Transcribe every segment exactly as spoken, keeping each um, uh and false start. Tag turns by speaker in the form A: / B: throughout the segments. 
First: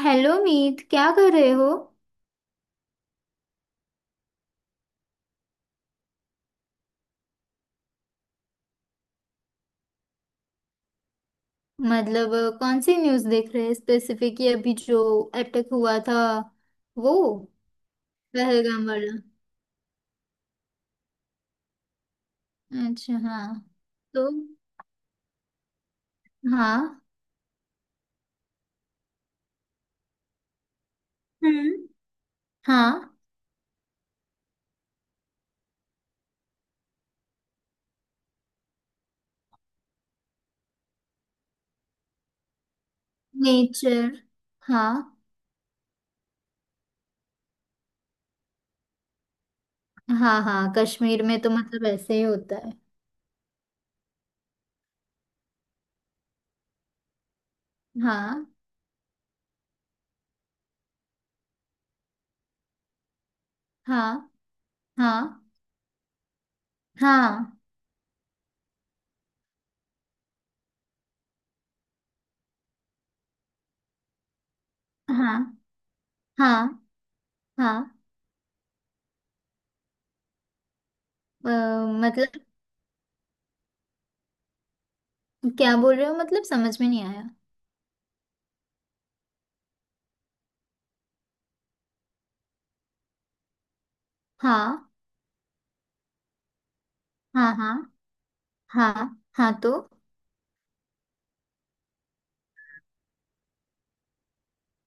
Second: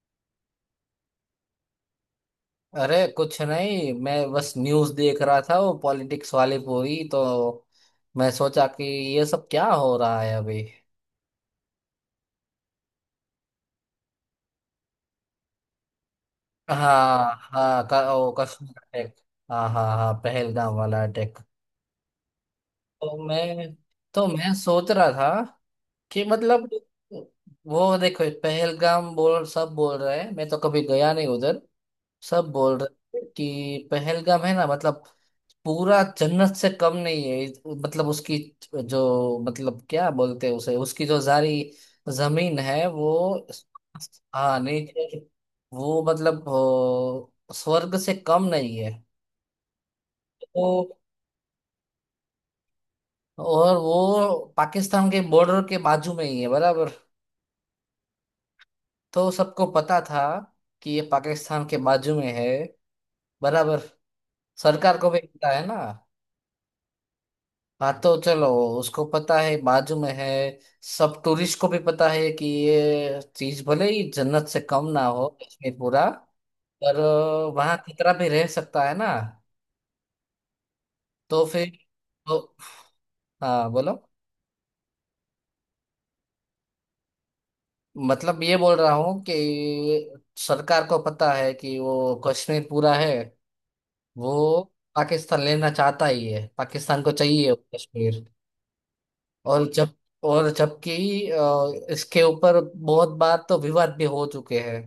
A: Hello Meet, क्या कर रहे हो?
B: अरे कुछ नहीं, मैं बस न्यूज़ देख रहा था वो पॉलिटिक्स वाली पूरी। तो मैं सोचा कि ये सब क्या हो रहा है अभी।
A: मतलब अ, कौन सी न्यूज़ देख रहे हैं स्पेसिफिक, ये अभी जो अटैक हुआ था, वो
B: हाँ हाँ, क- ओ, कश्मीर
A: पहलगाम वाला।
B: अटैक। हाँ हाँ हाँ, पहलगाम वाला अटैक। तो
A: अच्छा हाँ।
B: मैं तो
A: तो
B: मैं सोच रहा था कि मतलब।
A: हाँ।
B: वो देखो, पहलगाम बोल सब बोल रहे हैं, मैं तो कभी गया नहीं उधर।
A: हम्म।
B: सब बोल
A: हाँ।
B: रहे थे कि पहलगाम है ना, मतलब पूरा जन्नत से कम नहीं है इस- मतलब उसकी। जो मतलब क्या बोलते हैं उसे, उसकी जो जारी जमीन है वो।
A: नेचर।
B: हाँ
A: हाँ
B: नीचे, वो मतलब ओ, स्वर्ग से कम नहीं है।
A: हाँ
B: तो
A: हाँ, कश्मीर में तो मतलब ऐसे ही होता है।
B: और वो पाकिस्तान के बॉर्डर के बाजू में ही है बराबर।
A: हाँ
B: तो सबको पता था कि ये पाकिस्तान के बाजू में है बराबर।
A: हाँ
B: सरकार को भी
A: हाँ
B: पता है ना।
A: हाँ
B: हाँ तो चलो, उसको पता है बाजू में है। सब टूरिस्ट को भी पता है कि ये चीज भले ही जन्नत से कम ना हो
A: हाँ
B: कश्मीर पूरा,
A: हाँ
B: पर वहाँ
A: हाँ।
B: खतरा भी रह सकता है ना। तो
A: अ,
B: फिर।
A: मतलब
B: तो हाँ, बोलो।
A: क्या बोल रहे हो, मतलब समझ में नहीं आया।
B: मतलब ये बोल रहा हूँ कि सरकार को पता है कि वो कश्मीर पूरा है, वो
A: हाँ
B: पाकिस्तान लेना चाहता ही है, पाकिस्तान को चाहिए
A: हाँ
B: वो
A: हाँ
B: कश्मीर।
A: हाँ हाँ।
B: और
A: तो
B: जब और जबकि अ, इसके ऊपर बहुत बार तो विवाद भी हो चुके हैं।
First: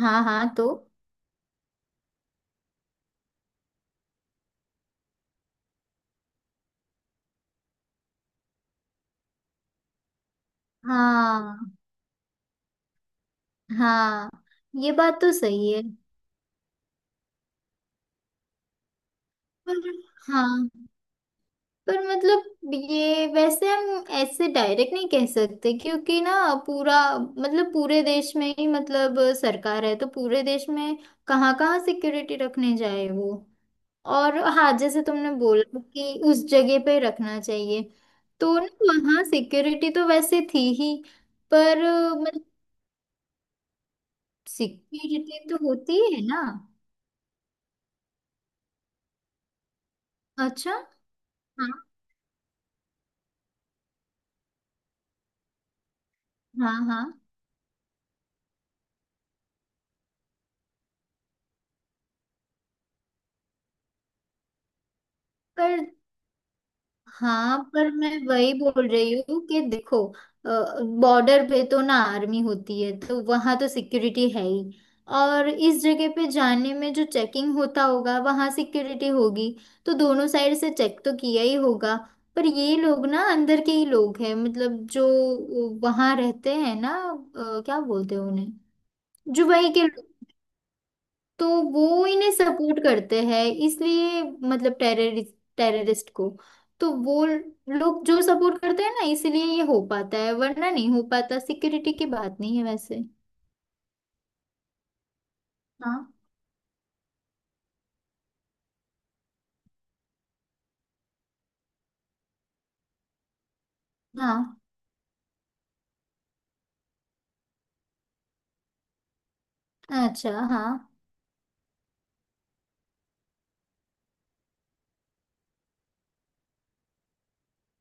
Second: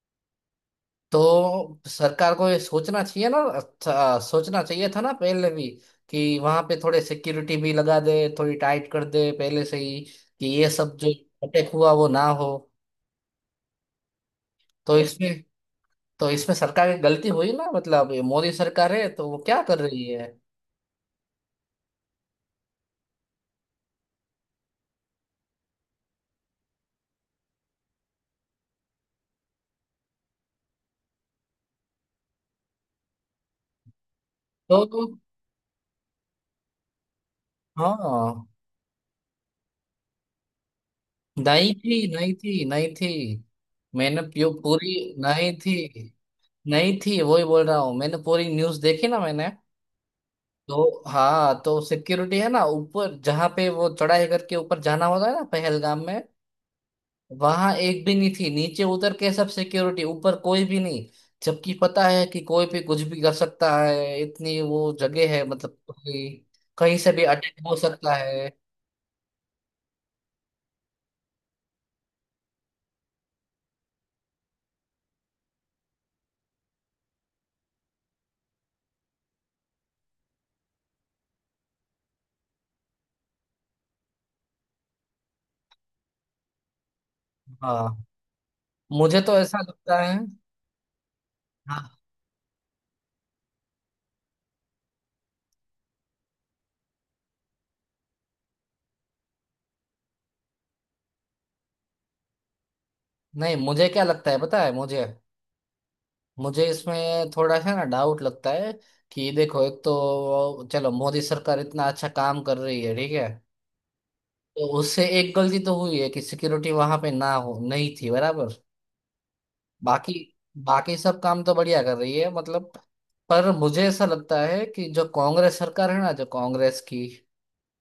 A: हाँ हाँ। तो
B: तो सरकार को ये सोचना चाहिए ना, अच्छा सोचना चाहिए था ना पहले भी, कि वहां पे थोड़े सिक्योरिटी भी लगा दे, थोड़ी टाइट कर दे पहले से ही, कि ये सब जो अटैक
A: हाँ
B: हुआ वो ना हो।
A: हाँ, ये
B: तो
A: बात तो
B: इसमें
A: सही है।
B: तो इसमें सरकार की गलती हुई ना, मतलब ये मोदी सरकार है तो वो क्या कर
A: पर
B: रही है।
A: हाँ, पर मतलब ये वैसे हम ऐसे डायरेक्ट नहीं कह सकते क्योंकि ना पूरा मतलब पूरे देश में ही मतलब सरकार है, तो पूरे देश में कहाँ कहाँ सिक्योरिटी रखने जाए वो। और हाँ,
B: तो
A: जैसे
B: तो-
A: तुमने बोला कि उस जगह पे रखना चाहिए
B: हाँ।
A: तो ना वहाँ सिक्योरिटी तो वैसे थी ही।
B: नहीं
A: पर
B: थी, नहीं
A: मतलब
B: थी, नहीं थी। मैंने प्यू- पूरी।
A: सिक्योरिटी
B: नहीं
A: तो
B: थी,
A: होती है ना।
B: नहीं थी, वही बोल रहा हूँ, मैंने पूरी न्यूज देखी ना, मैंने।
A: अच्छा।
B: तो हाँ,
A: हाँ
B: तो सिक्योरिटी है ना ऊपर जहाँ पे वो चढ़ाई करके ऊपर जाना होता है ना पहलगाम में,
A: हाँ हाँ।
B: वहां एक भी नहीं थी, नीचे उतर के सब सिक्योरिटी, ऊपर कोई भी नहीं। जबकि पता है कि कोई भी कुछ भी कर सकता है, इतनी वो जगह है, मतलब
A: पर
B: कि कहीं से भी
A: हाँ,
B: अटैक हो
A: पर
B: सकता
A: मैं
B: है।
A: वही बोल रही हूँ कि देखो बॉर्डर पे तो ना आर्मी होती है तो वहां तो सिक्योरिटी है ही। और इस जगह पे जाने में जो चेकिंग होता होगा वहां सिक्योरिटी होगी, तो दोनों साइड से चेक तो किया ही होगा। पर ये लोग ना अंदर के ही लोग हैं मतलब जो वहां रहते हैं ना, अ, क्या
B: हाँ,
A: बोलते हैं उन्हें,
B: मुझे तो
A: जो
B: ऐसा
A: वहीं के
B: लगता
A: लोग।
B: है।
A: तो
B: हाँ,
A: वो इन्हें सपोर्ट करते हैं, इसलिए मतलब टेररिस्ट, टेररिस्ट को, तो वो लोग जो सपोर्ट करते हैं ना, इसलिए ये हो पाता है वरना नहीं हो पाता। सिक्योरिटी की बात नहीं है वैसे।
B: नहीं, मुझे क्या लगता है पता है मुझे।
A: हाँ
B: मुझे इसमें थोड़ा सा ना डाउट लगता है कि देखो, एक तो चलो मोदी सरकार इतना अच्छा काम कर रही है, ठीक है।
A: हाँ।
B: तो उससे एक गलती तो हुई है कि सिक्योरिटी वहां पे ना हो, नहीं थी बराबर। बाकी।
A: अच्छा हाँ
B: बाकी सब काम तो बढ़िया कर रही है मतलब। पर मुझे ऐसा लगता है कि जो कांग्रेस सरकार है ना, जो कांग्रेस की,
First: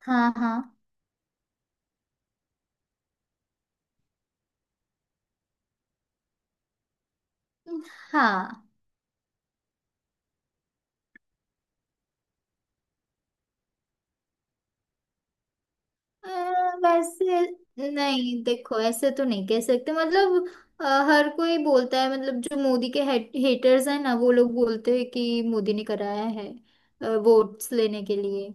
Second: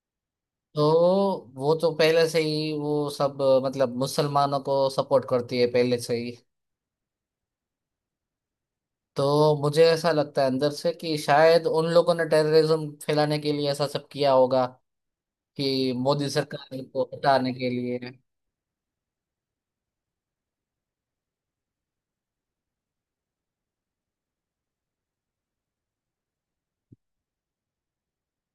A: हाँ हाँ
B: तो वो तो पहले से ही वो सब मतलब मुसलमानों को सपोर्ट करती है पहले से ही।
A: हाँ।
B: तो मुझे ऐसा लगता है अंदर से कि शायद उन लोगों ने टेररिज्म फैलाने के लिए ऐसा सब किया होगा, कि मोदी
A: अ,
B: सरकार को
A: वैसे
B: हटाने के लिए।
A: नहीं, देखो ऐसे तो नहीं कह सकते मतलब। अ, हर कोई बोलता है मतलब जो मोदी के हेटर्स हैं ना, वो लोग बोलते हैं कि मोदी ने कराया है वोट्स लेने के लिए।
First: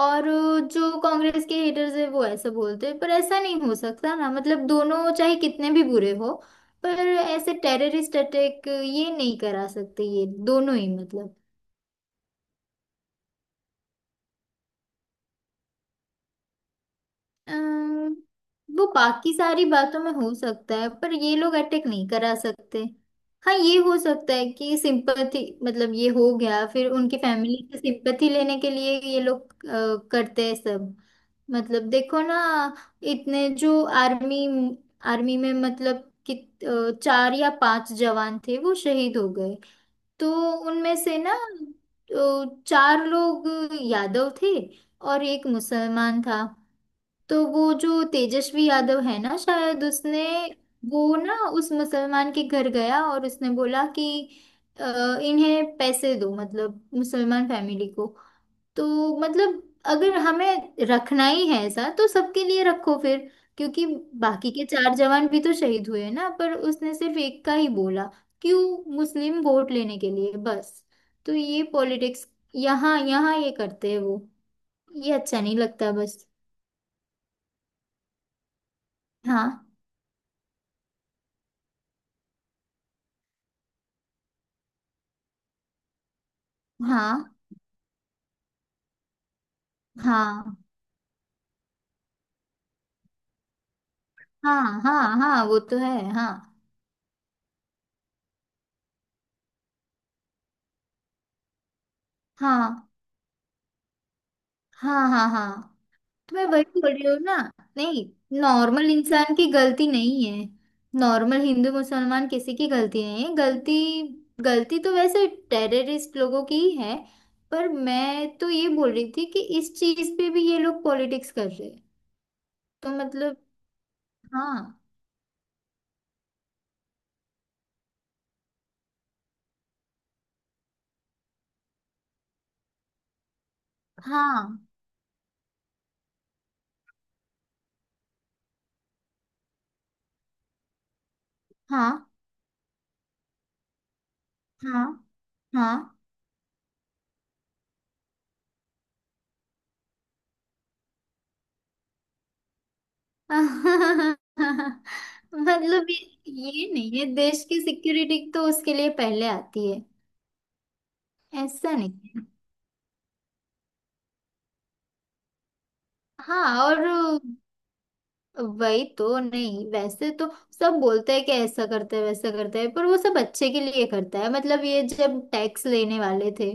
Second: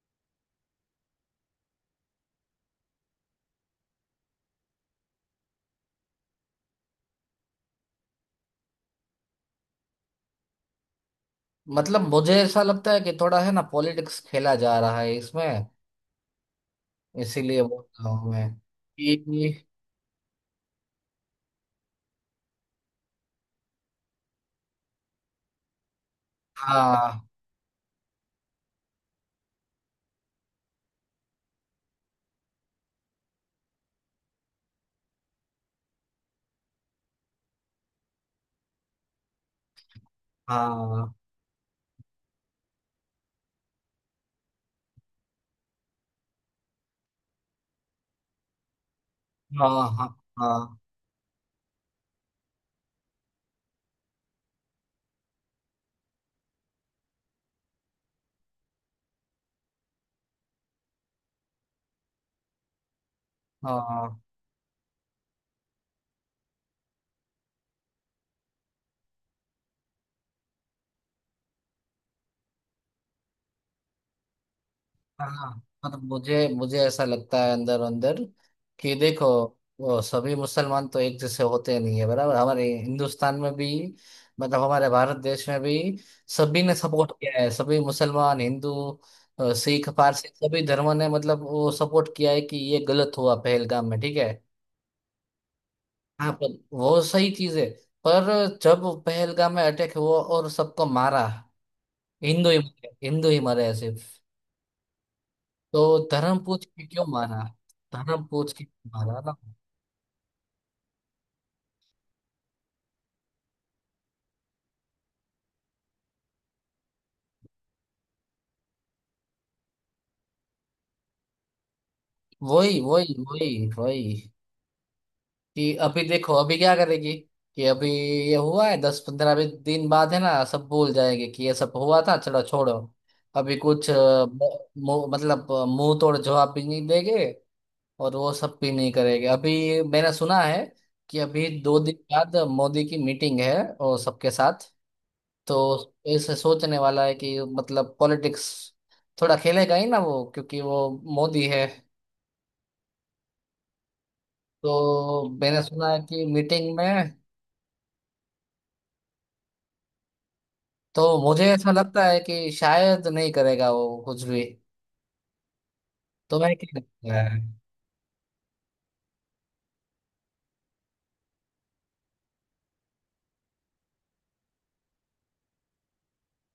A: और जो कांग्रेस के हेटर्स है, वो ऐसा बोलते हैं। पर ऐसा नहीं हो सकता ना, मतलब दोनों चाहे कितने भी बुरे हो, पर ऐसे टेररिस्ट अटैक ये नहीं करा सकते, ये दोनों ही मतलब।
B: मतलब मुझे ऐसा लगता है कि थोड़ा है ना पॉलिटिक्स खेला जा रहा है इसमें, इसीलिए बोल रहा
A: अम्म,
B: हूँ मैं
A: वो बाकी
B: कि
A: सारी बातों में हो सकता है पर ये लोग अटैक नहीं करा सकते। हाँ, ये हो सकता है कि सिंपथी, मतलब ये हो गया फिर उनकी
B: हाँ,
A: फैमिली से सिंपथी लेने के लिए ये लोग अ, करते हैं सब। मतलब देखो ना, इतने जो आर्मी, आर्मी में मतलब कि अ, चार या पांच जवान थे वो शहीद हो गए, तो उनमें
B: हाँ,
A: से ना अ, चार लोग यादव थे और एक मुसलमान था। तो वो जो तेजस्वी यादव है ना,
B: हाँ,
A: शायद
B: हाँ,
A: उसने
B: हाँ,
A: वो ना उस मुसलमान के घर गया और उसने बोला कि अ, इन्हें पैसे दो, मतलब मुसलमान फैमिली को। तो मतलब अगर हमें रखना ही है ऐसा, तो सबके लिए रखो फिर, क्योंकि
B: हाँ,
A: बाकी के चार जवान भी तो शहीद हुए हैं ना। पर उसने सिर्फ एक का ही बोला, क्यों? मुस्लिम वोट लेने के लिए बस। तो ये पॉलिटिक्स यहाँ यहाँ ये करते हैं वो। ये अच्छा
B: हाँ।
A: नहीं लगता
B: मतलब
A: बस।
B: मुझे मुझे ऐसा लगता है अंदर अंदर कि देखो,
A: हाँ
B: वो सभी मुसलमान तो एक जैसे होते नहीं है बराबर, हमारे हिंदुस्तान में भी, मतलब हमारे भारत देश में भी। सभी ने सपोर्ट
A: हाँ
B: किया है, सभी मुसलमान, हिंदू, अ, सिख, पारसी,
A: हाँ
B: सभी धर्मों ने मतलब वो सपोर्ट किया है कि ये गलत हुआ पहलगाम में, ठीक है।
A: हाँ हाँ हाँ, वो तो है।
B: हाँ,
A: हाँ
B: पर वो सही चीज है। पर जब पहलगाम में अटैक हुआ और सबको मारा, हिंदू ही,
A: हाँ
B: हिंदू ही मरे सिर्फ।
A: हाँ हाँ हाँ।
B: तो
A: तो
B: धर्म
A: मैं वही
B: पूछ के
A: बोल
B: क्यों
A: रही हूँ ना।
B: मारा?
A: नहीं,
B: धर्म पूछ के क्यों
A: नॉर्मल
B: मारा ना?
A: इंसान की गलती नहीं है। नॉर्मल हिंदू मुसलमान किसी की गलती नहीं है, गलती, गलती तो वैसे टेररिस्ट लोगों की ही है। पर मैं तो ये बोल रही थी कि इस चीज पे भी ये लोग पॉलिटिक्स कर रहे हैं।
B: वही,
A: तो
B: वही,
A: मतलब
B: वही, वही।
A: हाँ
B: कि अभी देखो अभी क्या करेगी, कि अभी ये हुआ है, दस पंद्रह भी दिन बाद है ना सब भूल जाएंगे कि ये सब हुआ था, चलो छोड़ो। अभी कुछ अ, मु-
A: हाँ
B: मु- मतलब अ, मुंह तोड़ जवाब भी नहीं देंगे, और वो सब भी नहीं करेंगे। अभी मैंने सुना है कि अभी दो दिन
A: हाँ
B: बाद मोदी की मीटिंग है, और सबके साथ।
A: हाँ
B: तो
A: हाँ।
B: इसे सोचने वाला है कि मतलब पॉलिटिक्स थोड़ा खेलेगा ही ना वो, क्योंकि वो मोदी है। तो मैंने
A: मतलब
B: सुना
A: ये
B: है कि
A: ये
B: मीटिंग
A: नहीं है,
B: में,
A: देश की सिक्योरिटी तो उसके लिए पहले आती है।
B: तो मुझे ऐसा
A: ऐसा नहीं
B: लगता है
A: है।
B: कि शायद नहीं करेगा वो कुछ भी। तो मैं
A: हाँ,
B: क्या
A: और
B: लगता है।
A: वही तो, नहीं वैसे तो सब बोलते हैं कि ऐसा करते हैं वैसा करते हैं, पर वो सब अच्छे के लिए करता है। मतलब ये जब टैक्स लेने वाले थे,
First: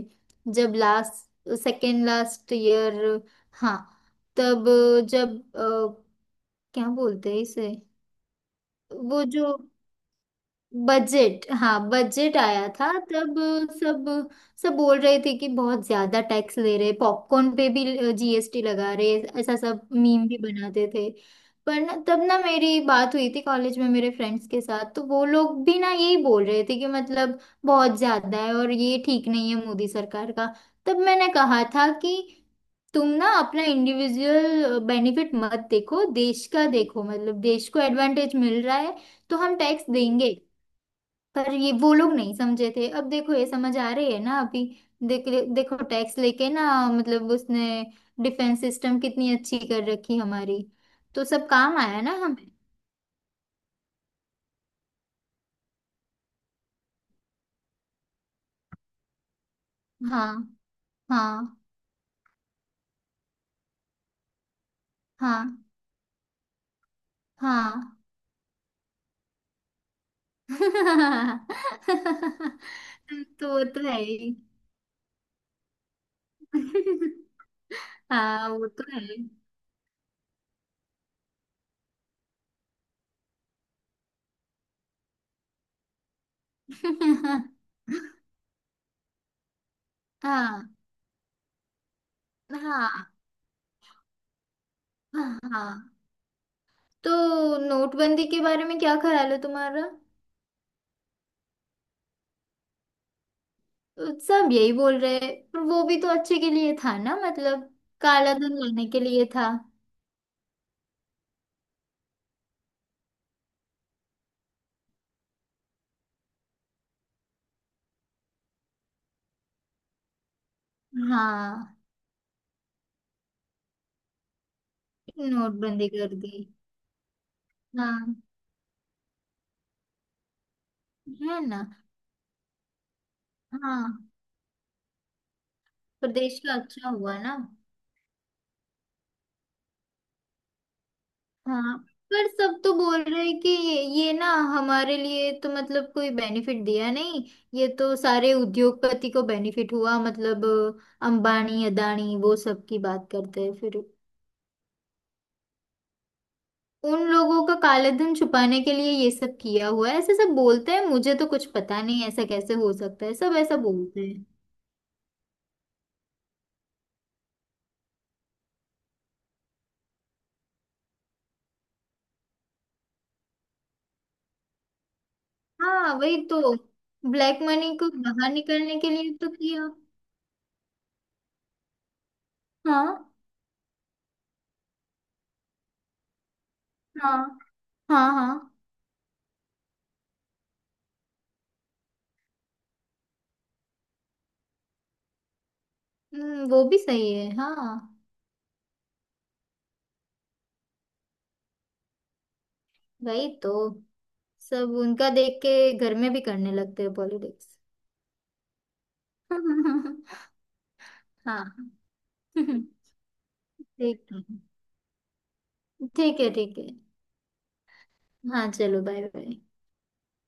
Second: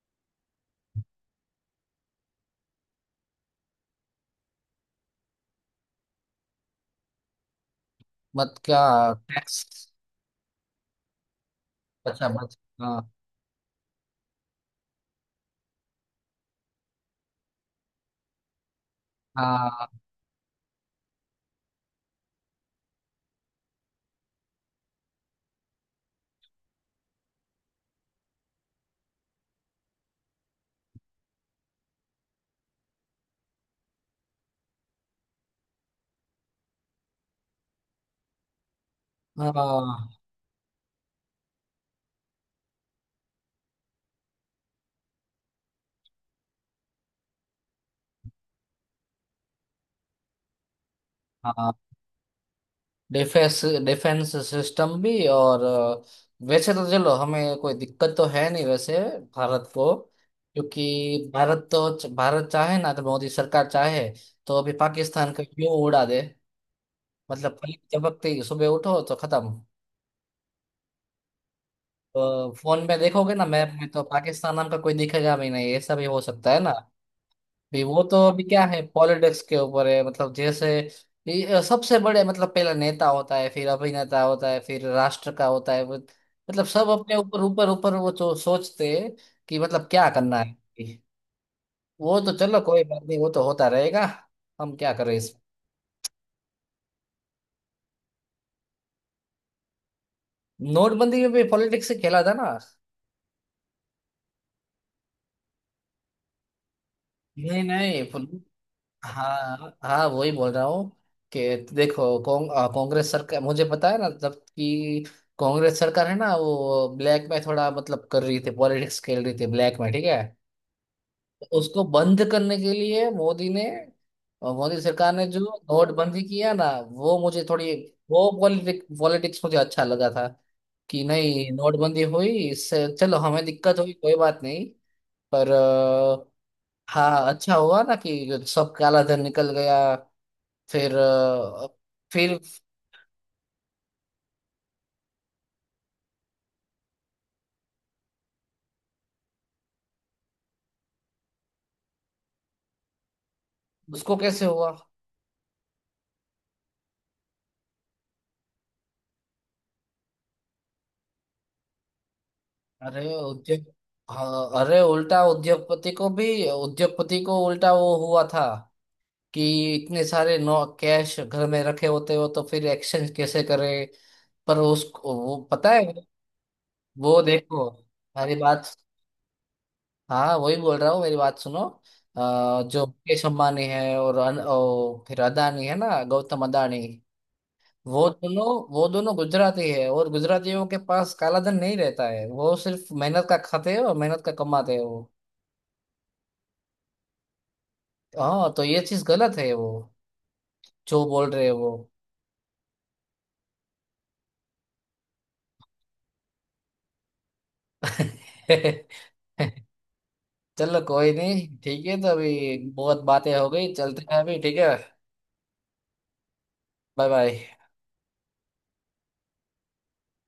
A: जब लास्ट सेकेंड, लास्ट ईयर, हाँ, तब जब अ, क्या बोलते हैं इसे,
B: मत क्या।
A: वो जो
B: टैक्स।
A: बजट, हाँ
B: अच्छा,
A: बजट
B: बच।
A: आया था
B: हाँ,
A: तब सब, सब बोल रहे थे कि बहुत ज्यादा टैक्स ले रहे, पॉपकॉर्न पे भी जीएसटी लगा रहे। ऐसा सब
B: हाँ,
A: मीम भी बनाते थे। पर ना तब ना मेरी बात हुई थी कॉलेज में मेरे फ्रेंड्स के साथ, तो वो लोग भी ना यही बोल रहे थे कि मतलब बहुत ज्यादा है और ये ठीक नहीं है मोदी सरकार का। तब मैंने कहा था कि तुम ना अपना इंडिविजुअल बेनिफिट मत देखो, देश का देखो, मतलब देश को एडवांटेज मिल रहा है तो हम टैक्स
B: हाँ,
A: देंगे। पर ये वो लोग नहीं समझे थे, अब देखो ये समझ आ रही है ना अभी। देख देखो, टैक्स लेके ना मतलब उसने डिफेंस सिस्टम कितनी अच्छी कर रखी हमारी, तो सब
B: हाँ।
A: काम आया ना हमें।
B: डिफेंस, डिफेंस सिस्टम भी और अ, वैसे तो चलो हमें कोई दिक्कत तो है नहीं वैसे, भारत को।
A: हाँ
B: क्योंकि
A: हाँ
B: भारत तो भारत चाहे ना, तो मोदी सरकार चाहे। तो अभी पाकिस्तान का
A: हाँ
B: क्यों उड़ा दे। मतलब पलक
A: हाँ।
B: झपकते ही सुबह उठो तो खत्म। अ, फोन में देखोगे ना
A: तो वो
B: मैप
A: तो
B: में,
A: है
B: तो
A: ही।
B: पाकिस्तान नाम का कोई दिखेगा भी नहीं, ऐसा भी हो सकता है ना। भी वो तो अभी
A: हाँ
B: क्या
A: वो
B: है,
A: तो है।
B: पॉलिटिक्स के ऊपर है, मतलब जैसे ये सबसे बड़े मतलब पहला नेता होता है, फिर अभिनेता होता है, फिर राष्ट्र का होता है वो- मतलब सब अपने ऊपर ऊपर ऊपर वो तो सोचते हैं कि मतलब क्या करना है।
A: हाँ
B: वो तो चलो कोई बात
A: हाँ
B: नहीं, वो तो होता रहेगा। हम क्या करें इसमें।
A: हाँ। तो नोटबंदी के बारे में क्या ख्याल है तुम्हारा?
B: नोटबंदी में भी पॉलिटिक्स से खेला था ना।
A: सब यही बोल रहे हैं, पर वो भी तो अच्छे के लिए था ना,
B: नहीं,
A: मतलब काला
B: नहीं।
A: धन लाने के लिए था।
B: हाँ, हाँ, वही बोल रहा हूँ कि देखो, कौं, अ, कांग्रेस सरकार मुझे पता है ना, जब कि कांग्रेस सरकार है ना, वो ब्लैक में थोड़ा मतलब कर रही थी, पॉलिटिक्स खेल रही थी ब्लैक में, ठीक है। तो
A: हाँ।
B: उसको बंद करने के लिए मोदी ने और मोदी सरकार ने जो
A: नोटबंदी कर
B: नोटबंदी
A: दी।
B: किया ना, वो मुझे थोड़ी,
A: हाँ।
B: वो पॉलिटिक पॉलिटिक्स मुझे अच्छा लगा था, कि
A: है
B: नहीं,
A: ना।
B: नोटबंदी हुई, इससे चलो हमें दिक्कत हुई
A: हाँ।
B: कोई बात नहीं। पर अ,
A: प्रदेश का अच्छा हुआ
B: हाँ,
A: ना।
B: अच्छा हुआ ना कि सब काला धन निकल गया। फिर अ,
A: हाँ, पर
B: फिर
A: सब तो बोल रहे हैं कि ये ना हमारे लिए तो मतलब कोई बेनिफिट दिया नहीं, ये तो सारे उद्योगपति को बेनिफिट हुआ मतलब अंबानी, अदानी वो सब की बात करते हैं फिर,
B: उसको कैसे हुआ।
A: उन लोगों का काले धन छुपाने के लिए ये सब किया हुआ है ऐसे सब बोलते हैं। मुझे तो कुछ पता नहीं ऐसा कैसे हो
B: अरे
A: सकता है, सब ऐसा
B: उद्योग
A: बोलते हैं।
B: हाँ, अरे उल्टा उद्योगपति को भी। उद्योगपति को उल्टा वो हुआ था कि इतने सारे नो कैश घर में रखे होते हो तो फिर एक्सचेंज कैसे करें। पर उसको वो पता है,
A: हाँ वही तो,
B: वो
A: ब्लैक
B: देखो
A: मनी को बाहर
B: मेरी बात।
A: निकलने के लिए तो किया।
B: हाँ वही बोल रहा हूँ, मेरी बात सुनो। अ, जो
A: हाँ
B: मुकेश अंबानी है और, अन, ओ, फिर अदानी है ना, गौतम अदानी।
A: हाँ
B: वो
A: हाँ
B: दोनों
A: हाँ।
B: वो दोनों गुजराती है, और गुजरातियों के पास काला धन नहीं रहता है, वो सिर्फ मेहनत का खाते हैं और मेहनत का कमाते हैं वो।
A: हम्म, वो भी सही है हाँ।
B: हाँ तो ये चीज गलत है, वो जो बोल रहे हैं वो।
A: वही तो, सब उनका देख के घर में भी करने लगते हैं पॉलिटिक्स।
B: चलो, कोई नहीं,
A: हाँ।
B: ठीक है, तो अभी बहुत बातें हो गई,
A: ठीक
B: चलते हैं
A: है।
B: अभी, ठीक है।
A: ठीक है ठीक है।
B: Bye bye.
A: हाँ चलो, बाय बाय।